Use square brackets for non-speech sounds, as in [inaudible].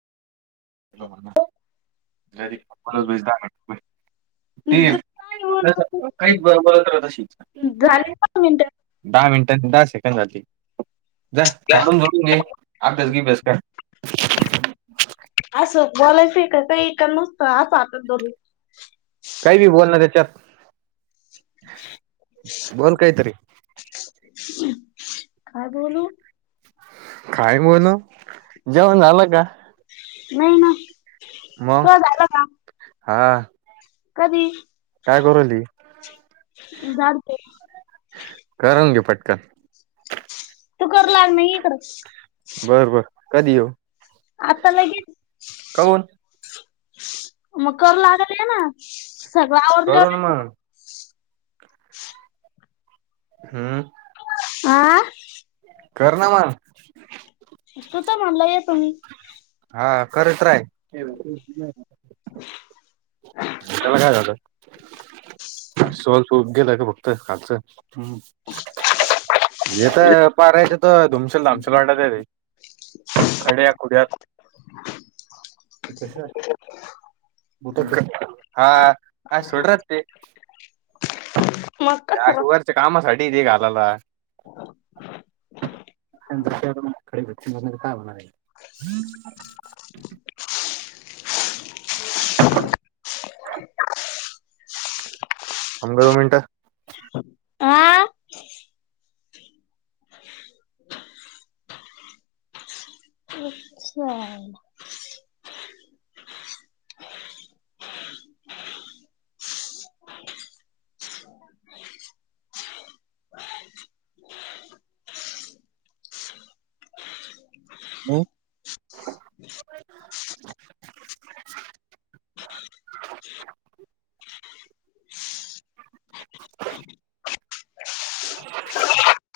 [unintelligible] घरी पप्पा [unintelligible] [inaudible] झाले पाच मिनिट दहा मिनटं न दहा सेकंड झालती. जा झाडून- झुडून घे. अभ्यास- बिब्यास कर. असं बोलायच का काही? का नुसत आपापलं धरू. काही बी बोलना त्याच्यात. बोल काहीतरी. काय बोलू? काय बोलू? जेवण झालं का? नाइ ना. मग? तुझं झालं का हा. कधी? काय करून राहिली? झाडते करून घे पटकन. तू करू लाग न, इ इकडं. बर बर कधी येऊ आता लगेच. करून मग करु लागाले ये ना. सगळ करून आवरल्यावर येतो का? मग हम्म. आं. करना मग ह तू तर म्हणला येतो मी. हा करत राय. [unintelligible] त्याला काय झालं, स गेलाय का फक्त खालचं,, हम्म. हे तर पारायच तर धुमशलधामशल वाटेतते,, खड्या खुड्यात ते कस बुट हैत खाली [unintelligible] हा, अ सोड रं ते मग कसं र अशे वरच्या कामासाठी येते घालाला [unintelligible] [inaudible] [inaudible] पंधरा मिनटं. आंऽऽ [inaudible] अच्छा. [inaudible] अं.